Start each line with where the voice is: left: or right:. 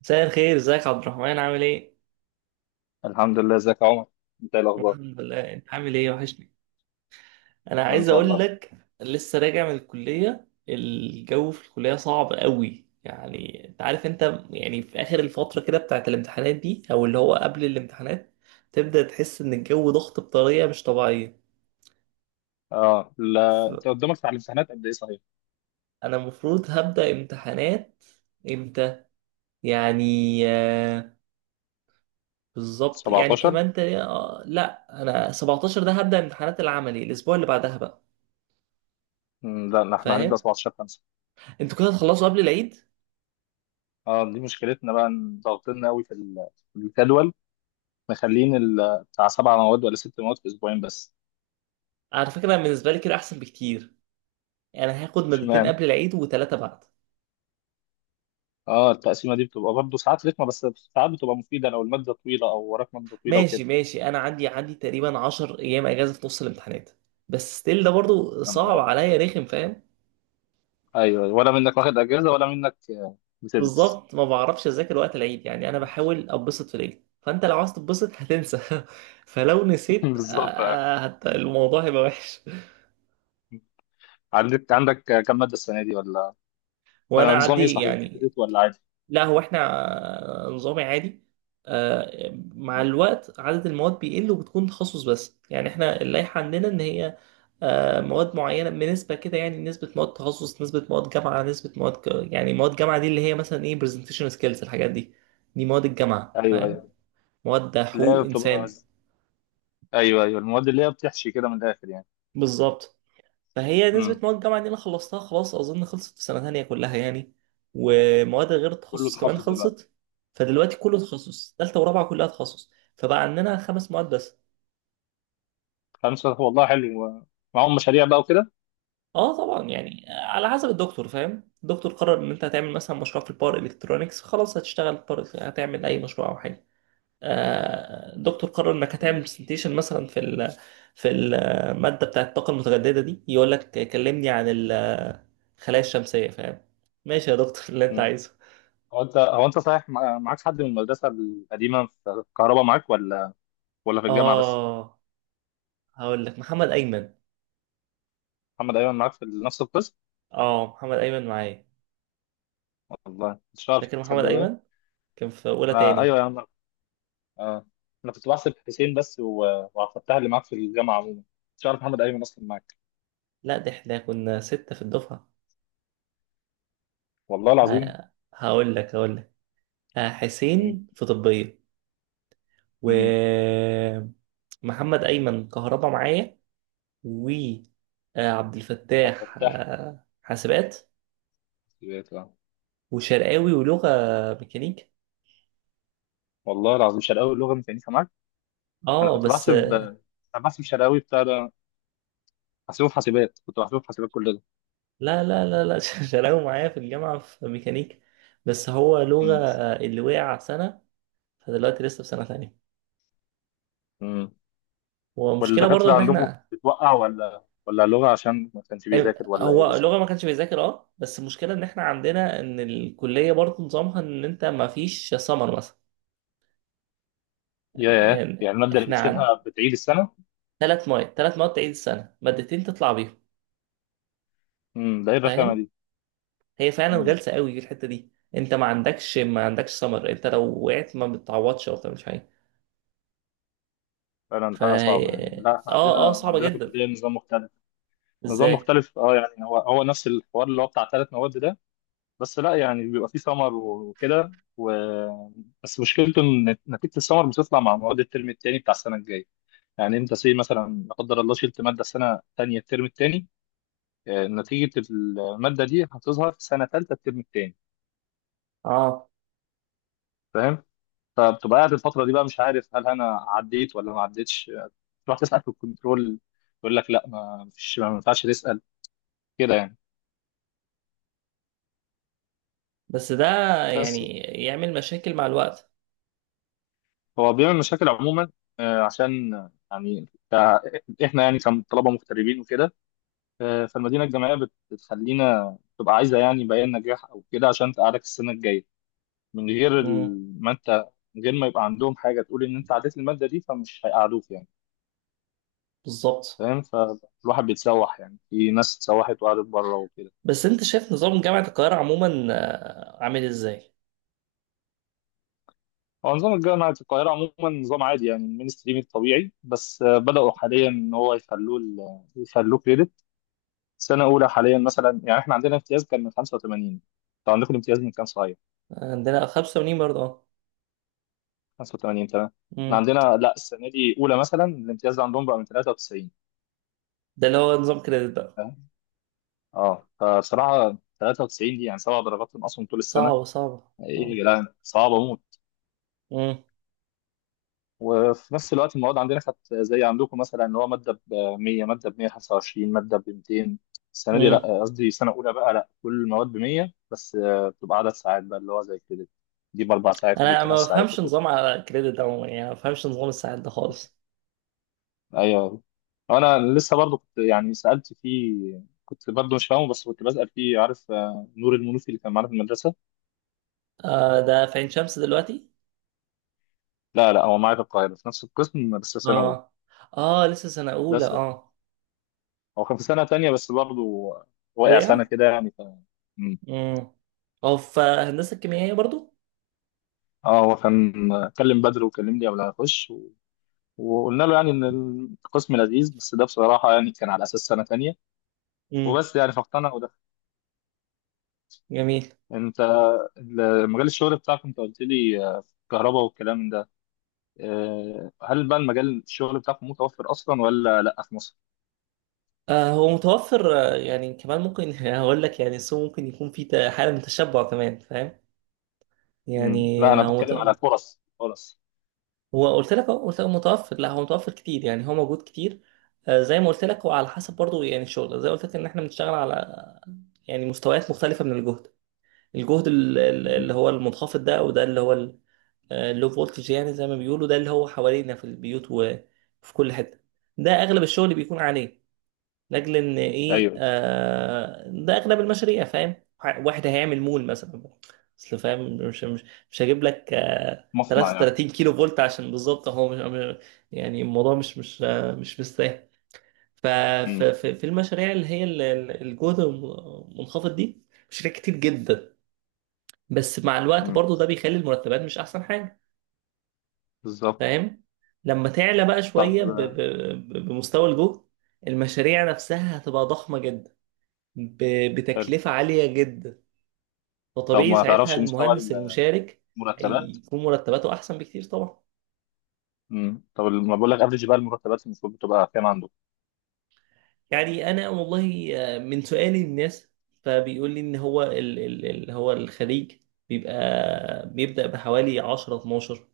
right: مساء الخير، ازيك يا عبد الرحمن؟ عامل ايه؟
left: الحمد لله، ازيك يا عمر؟ انت ايه الاخبار؟
right: الحمد لله، انت عامل ايه؟ وحشني. انا عايز
left: وانت
right: اقول
left: والله.
right: لك، لسه راجع من الكلية. الجو في الكلية صعب قوي. يعني انت عارف، انت يعني في اخر الفترة كده بتاعت الامتحانات دي، او اللي هو قبل الامتحانات، تبدأ تحس ان الجو ضغط بطريقة مش طبيعية.
left: اه، لا
right: فانا
left: انت قدامك على الامتحانات قد ايه صحيح؟
right: المفروض هبدأ امتحانات امتى؟ يعني آه، بالظبط. يعني
left: 17.
right: كمان لا، انا 17 ده هبدأ امتحانات العملي، الاسبوع اللي بعدها بقى.
left: مم، لا لا، احنا هنبدا
right: فاهم؟
left: 17 5.
right: انتوا كده هتخلصوا قبل العيد.
left: اه، دي مشكلتنا بقى ان ضاغطين قوي في في الجدول. مخلين بتاع 7 مواد ولا 6 مواد في اسبوعين بس.
right: على فكره أنا بالنسبه لي كده احسن بكتير. يعني هاخد مادتين
left: اشمعنى؟
right: قبل العيد وثلاثه بعد.
left: اه، التقسيمه دي بتبقى برضه ساعات رخمه، بس ساعات بتبقى مفيده لو الماده طويله او وراك ماده طويله
right: ماشي
left: وكده.
right: ماشي، انا عندي تقريبا 10 ايام اجازه في نص الامتحانات، بس ستيل ده برضو
left: يا نهار
right: صعب
left: أبيض.
right: عليا، رخم، فاهم؟
left: ايوه، ولا منك واخد اجازه ولا منك، بتدرس.
right: بالظبط، ما بعرفش اذاكر وقت العيد. يعني انا بحاول اتبسط في العيد، فانت لو عايز تتبسط هتنسى. فلو نسيت،
left: بالظبط.
right: الموضوع هيبقى وحش.
left: عندك كم ماده السنه دي ولا؟
right: وانا
left: فنظام ايه
right: عندي
left: صحيح،
right: يعني،
left: كريدت ولا عادي؟
right: لا هو احنا نظامي عادي. مع
left: مم.
right: الوقت عدد المواد بيقل وبتكون تخصص. بس يعني احنا اللائحة عندنا ان هي مواد معينة بنسبة كده. يعني نسبة مواد تخصص، نسبة مواد جامعة، نسبة مواد يعني مواد جامعة دي اللي هي مثلا ايه، presentation skills، الحاجات دي. دي مواد الجامعة،
left: ايوه،
right: فاهم؟
left: ايوه.
right: مواد
left: اللي هي
right: حقوق
left: بتبقى،
right: انسان.
left: ايوه، ايوه، المواد اللي هي بتحشي كده من الاخر يعني.
right: بالظبط. فهي نسبة
left: امم.
right: مواد الجامعة دي أنا خلصتها خلاص، أظن خلصت في سنة تانية كلها يعني. ومواد غير
left: كله
right: التخصص كمان
left: تخصص دلوقتي؟
right: خلصت. فدلوقتي كله تخصص، تالتة ورابعة كلها تخصص. فبقى عندنا خمس مواد بس.
left: خمسه؟ والله حلو. معاهم مشاريع بقى وكده؟
right: اه طبعا، يعني على حسب الدكتور، فاهم؟ الدكتور قرر ان انت هتعمل مثلا مشروع في الباور الكترونكس، خلاص هتشتغل باور، هتعمل اي مشروع او حاجه. الدكتور قرر انك هتعمل
left: مم.
right: برزنتيشن مثلا في ال في الماده بتاعه الطاقه المتجدده دي، يقول لك كلمني عن الخلايا الشمسيه، فاهم؟ ماشي يا دكتور، اللي انت
left: مم.
right: عايزه.
left: هو انت صحيح، معاك حد من المدرسه القديمه في الكهرباء، معاك ولا؟ ولا في الجامعه بس؟
right: اه هقول لك محمد ايمن.
left: محمد ايمن معاك في نفس القسم؟
right: اه محمد ايمن معايا.
left: والله مش عارف
right: فاكر محمد
left: تصدق بقى.
right: ايمن؟ كان في اولى
left: آه، ايوه
right: تاني.
left: يا عم. آه. انا كنت بحسب حسين بس وعبد الفتاح اللي معاك في الجامعه عموما. مش عارف محمد ايمن اصلا معاك.
right: لا، ده احنا كنا ستة في الدفعة.
left: والله العظيم.
right: هقول لك، حسين
left: امم،
right: في طبية، و محمد ايمن كهربا معايا، و عبد الفتاح
left: امم.
right: حاسبات،
left: سمعت، اه.
right: وشرقاوي ولغة ميكانيك.
left: والله العظيم؟ شرقاوي اللغه ما كانتش معاك؟ انا
right: اه
left: كنت
right: بس
left: بحسب انا بحسب شرقاوي بتاع ده. بحسبه في حاسبات كنت بحسبه في حاسبات كل ده.
right: لا لا لا لا، شرقاوي معايا في الجامعة في ميكانيك، بس هو لغة
left: امم،
right: اللي وقع سنة. فدلوقتي لسه في سنة تانية.
left: امم.
right: ومشكلة برضو
left: والدكاتره
right: ان
left: عندكم
right: احنا
left: بتوقع، ولا لغه عشان ما كانش بيذاكر؟ ولا ايه
right: هو
left: بالظبط؟
right: لغة ما كانش بيذاكر، اه. بس المشكلة ان احنا عندنا ان الكلية برضو نظامها ان انت ما فيش سمر مثلا.
left: ياه،
right: يعني
left: يعني الماده اللي
right: احنا عن
left: بتشيلها بتعيد السنه؟
right: ثلاث مواد تعيد السنة، مادتين تطلع بيهم.
left: امم. ده ايه الرخامه
right: فاهم؟
left: دي؟
right: هي فعلا
left: امم.
right: غلسة قوي في الحتة دي. انت ما عندكش سمر. انت لو وقعت ما بتعوضش او بتعملش حاجة.
left: فعلا
right: ف
left: حاجه صعبه، يعني لا احنا
right: اه اه
left: عندنا
right: صعبة
left: عندنا في
right: جدا.
left: الكليه نظام مختلف. نظام
right: ازاي؟
left: مختلف، اه، يعني هو هو نفس الحوار اللي هو بتاع 3 مواد ده. بس لا يعني بيبقى فيه سمر وكده بس مشكلته ان نتيجه السمر بتطلع مع مواد الترم الثاني بتاع السنه الجايه. يعني انت سي مثلا لا قدر الله شلت ماده السنه الثانيه الترم الثاني، نتيجه الماده دي هتظهر في سنه ثالثه الترم الثاني.
right: اه
left: فاهم؟ فبتبقى قاعد الفتره دي بقى مش عارف هل انا عديت ولا ما عديتش، تروح تسال في الكنترول، يقول لك لا ما فيش، ما ينفعش تسال كده يعني.
right: بس ده
left: بس
right: يعني يعمل مشاكل مع الوقت.
left: هو بيعمل مشاكل عموما، عشان يعني احنا يعني كطلبه مغتربين وكده. فالمدينة الجامعية بتخلينا تبقى عايزة يعني بيان نجاح أو كده عشان تقعدك السنة الجاية. من غير
right: امم،
left: ال- ما أنت من غير ما يبقى عندهم حاجة تقول إن أنت عديت المادة دي فمش هيقعدوك يعني.
right: بالظبط.
left: فاهم؟ فالواحد بيتسوح يعني، في ناس اتسوحت وقعدت بره وكده.
right: بس انت شايف نظام جامعة القاهرة عموما عامل ازاي؟
left: هو نظام الجامعة في القاهرة عموما نظام عادي، يعني المينستريم الطبيعي، بس بدأوا حاليا إن هو يخلوه يخلوه كريدت. سنة أولى حاليا مثلا، يعني إحنا عندنا امتياز كان من 85. أنتوا عندكم الامتياز من كام صحيح؟
right: عندنا 85 برضه، اه.
left: 85. تمام. احنا
right: مم.
left: عندنا لا، السنه دي اولى مثلا الامتياز عندهم بقى من 93.
right: ده اللي هو نظام كريدت بقى.
left: فاهم؟ اه، فبصراحه 93 دي يعني 7 درجات ناقصهم طول السنه.
right: صعب صعب،
left: ايه
right: اه.
left: يا جدعان، صعبه موت.
right: مم.
left: وفي نفس الوقت المواد عندنا كانت زي عندكم، مثلا ان هو ماده ب 100، ماده ب 125، ماده ب 200. السنه دي
right: مم.
left: لا، قصدي سنه اولى بقى، لا كل المواد ب 100، بس بتبقى عدد ساعات بقى اللي هو زي كده. دي ب4 ساعات ودي
right: انا
left: بثلاث
right: ما
left: ساعات
right: بفهمش نظام على كريدت ده عموما. يعني ما بفهمش نظام الساعات ده خالص.
left: ايوه. انا لسه برضو كنت يعني سالت فيه، كنت برضو مش فاهمه بس كنت بسال فيه. عارف نور المنوفي اللي كان معانا في المدرسه؟
right: آه، ده في عين شمس دلوقتي.
left: لا، لا، هو معايا في القاهره في نفس القسم بس في سنه اولى.
right: اه. اه لسه سنة أولى،
left: بس
right: اه.
left: هو كان في سنه تانية بس برضو، وقع
right: وقع.
left: سنه كده يعني. مم.
right: مم. هو في هندسة الكيميائية برضه.
left: اه، هو كان كلم بدر وكلم لي قبل ما اخش وقلنا له يعني ان القسم لذيذ، بس ده بصراحه يعني كان على اساس سنه تانية
right: مم.
left: وبس، يعني فاقتنع وده.
right: جميل.
left: انت، مجال الشغل بتاعك، انت قلت لي كهرباء والكلام ده. هل بقى المجال الشغل بتاعكم متوفر اصلا ولا لا في مصر؟
right: آه هو متوفر. يعني كمان ممكن هقول لك، يعني السوق ممكن يكون فيه حالة من التشبع كمان، فاهم؟
left: مم.
right: يعني
left: لا انا
right: هو مت...
left: بتكلم على فرص فرص.
right: هو قلت لك، قلت لك متوفر، لا هو متوفر كتير، يعني هو موجود كتير. زي ما قلت لك، هو على حسب برضه، يعني الشغل زي ما قلت لك ان احنا بنشتغل على يعني مستويات مختلفة من الجهد. الجهد
left: مم.
right: اللي هو المنخفض، ده وده اللي هو اللو فولتج يعني زي ما بيقولوا، ده اللي هو حوالينا في البيوت وفي كل حتة. ده اغلب الشغل بيكون عليه، لاجل ان ايه،
left: ايوه.
right: ده اغلب المشاريع، فاهم؟ واحد هيعمل مول مثلا، اصل فاهم، مش هجيب لك
left: مصنع يعني.
right: 33 كيلو فولت، عشان بالظبط هو يعني الموضوع مش مستاهل.
left: مم.
right: في المشاريع اللي هي الجهد المنخفض دي، مشاريع كتير جدا. بس مع الوقت
left: مم.
right: برضو ده بيخلي المرتبات مش احسن حاجة،
left: بالظبط.
right: فاهم؟ لما تعلى بقى
left: طب
right: شوية بمستوى الجهد، المشاريع نفسها هتبقى ضخمة جدا،
left: حلو.
right: بتكلفة عالية جدا.
left: طب
right: فطبيعي
left: ما
right: ساعتها
left: تعرفش مستوى
right: المهندس المشارك
left: المرتبات؟
right: هيكون مرتباته أحسن بكتير طبعا.
left: مم. طب ما بقول لك افريج بقى، المرتبات المفروض بتبقى كام عنده؟
right: يعني أنا والله من سؤالي للناس، فبيقول لي إن هو اللي هو الخليج بيبقى بيبدأ بحوالي 10 12،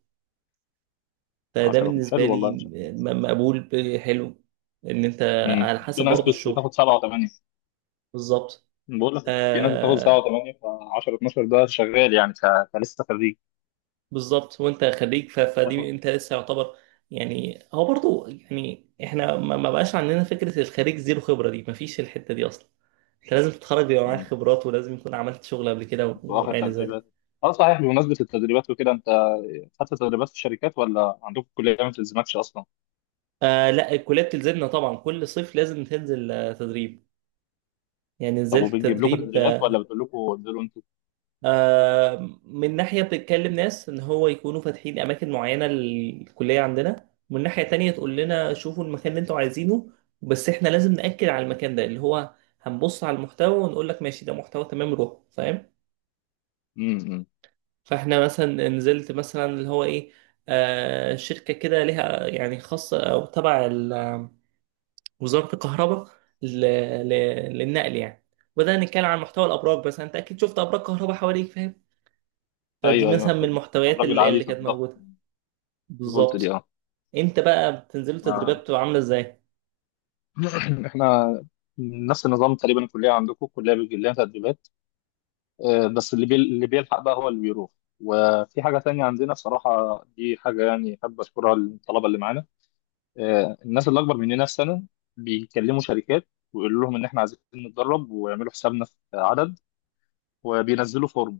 right: فده
left: 10
right: بالنسبة
left: حلو،
right: لي
left: والله مش عارف.
right: مقبول، حلو، إن أنت
left: مم.
right: على
left: في
right: حسب
left: ناس
right: برضه الشغل.
left: بتاخد 7 و8.
right: بالظبط.
left: بقول لك في ناس بتاخد 7
right: آه،
left: و8، ف 10 12 ده شغال يعني كلسه خريج.
right: بالظبط، وانت خريج، فدي
left: تاخد،
right: انت لسه يعتبر. يعني هو برضو، يعني احنا ما بقاش عندنا فكرة الخريج زيرو خبرة دي، ما فيش الحتة دي اصلا. انت لازم تتخرج بيبقى معاك خبرات، ولازم يكون عملت شغل قبل كده
left: واخد
right: وما الى ذلك.
left: تدريبات. اه صحيح، بمناسبة التدريبات وكده انت، حتى تدريبات في الشركات ولا عندكم الكليه ما بتلزمكش اصلا؟
right: آه لا، الكلية بتلزمنا طبعا. كل صيف لازم تنزل تدريب. يعني
left: طب
right: نزلت
left: وبتجيب لكم
right: تدريب.
left: تدريبات ولا بتقول لكم انزلوا انتوا؟
right: من ناحية بتتكلم ناس إن هو يكونوا فاتحين أماكن معينة للكلية عندنا، ومن ناحية تانية تقول لنا شوفوا المكان اللي أنتوا عايزينه، بس إحنا لازم نأكد على المكان ده، اللي هو هنبص على المحتوى ونقول لك ماشي، ده محتوى تمام، روح، فاهم؟
left: امم.
right: فإحنا مثلا نزلت مثلا اللي هو إيه، شركة كده لها يعني خاصة أو تبع وزارة الكهرباء، ل- للنقل يعني. بدأنا نتكلم عن محتوى الأبراج، بس أنت أكيد شفت أبراج كهرباء حواليك، فاهم؟ فدي
left: ايوه، ايوه،
right: مثلا من
left: فاهم. طب
right: المحتويات
left: راجل
right: اللي,
left: عالي
right: اللي
left: في
right: كانت
left: الضغط
right: موجودة.
left: فولت دي،
right: بالظبط.
left: اه.
right: انت بقى بتنزلوا تدريبات
left: ما-
right: بتبقى عاملة ازاي؟
left: احنا نفس النظام تقريبا، الكليه عندكم الكليه بيجي لها تدريبات. بس اللي بيلحق بقى هو اللي بيروح. وفي حاجه تانية عندنا بصراحه، دي حاجه يعني احب اشكرها للطلبه اللي معانا. الناس اللي اكبر مننا بسنه بيكلموا شركات ويقولوا لهم ان احنا عايزين نتدرب ويعملوا حسابنا في عدد، وبينزلوا فورم.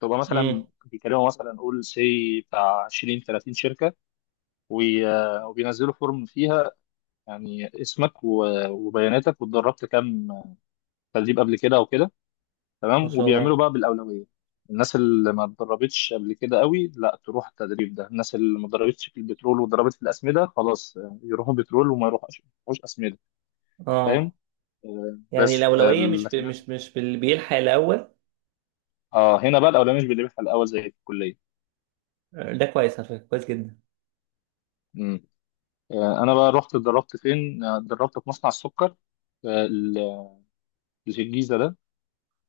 left: تبقى
right: امم.
left: مثلا بيكلموا مثلا قول سي بتاع 20 30 شركه، وبينزلوا فورم فيها يعني اسمك وبياناتك، واتدربت كام تدريب قبل كده او كده.
right: ما
left: تمام،
right: شاء
left: وبيعملوا
right: الله.
left: بقى بالاولويه. الناس اللي ما اتدربتش قبل كده قوي، لا تروح التدريب ده الناس اللي ما اتدربتش في البترول واتدربت في الاسمده، خلاص يروحوا بترول، وما يروحوش اسمده. فاهم؟
right: اه
left: آه،
right: يعني
left: بس آه،
right: الأولوية مش ب...
left: لكن
right: مش مش باللي بيلحق الأول.
left: اه هنا بقى الاولويه مش بنربحها الاول زي في الكليه.
right: ده كويس على فكرة، كويس جدا.
left: انا بقى رحت اتدربت فين؟ اتدربت في مصنع السكر اللي في الجيزه ده.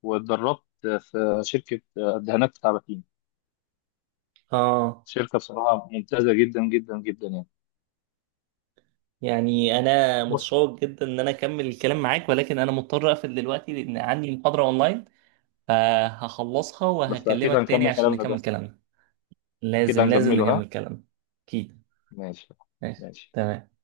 left: واتدربت في شركه الدهانات بتاع باتين.
right: اه
left: شركه بصراحه ممتازه جدا جدا جدا يعني.
right: يعني انا
left: بص،
right: متشوق جدا ان انا اكمل الكلام معاك، ولكن انا مضطر اقفل دلوقتي لان عندي محاضرة اونلاين، فهخلصها
left: بس كده
right: وهكلمك تاني
left: هنكمل
right: عشان
left: كلامنا ده؟
right: نكمل كلامنا. لازم
left: كده
right: لازم
left: هنكمله ها؟
right: نكمل كلامنا. اكيد.
left: ماشي،
right: ماشي.
left: ماشي.
right: تمام.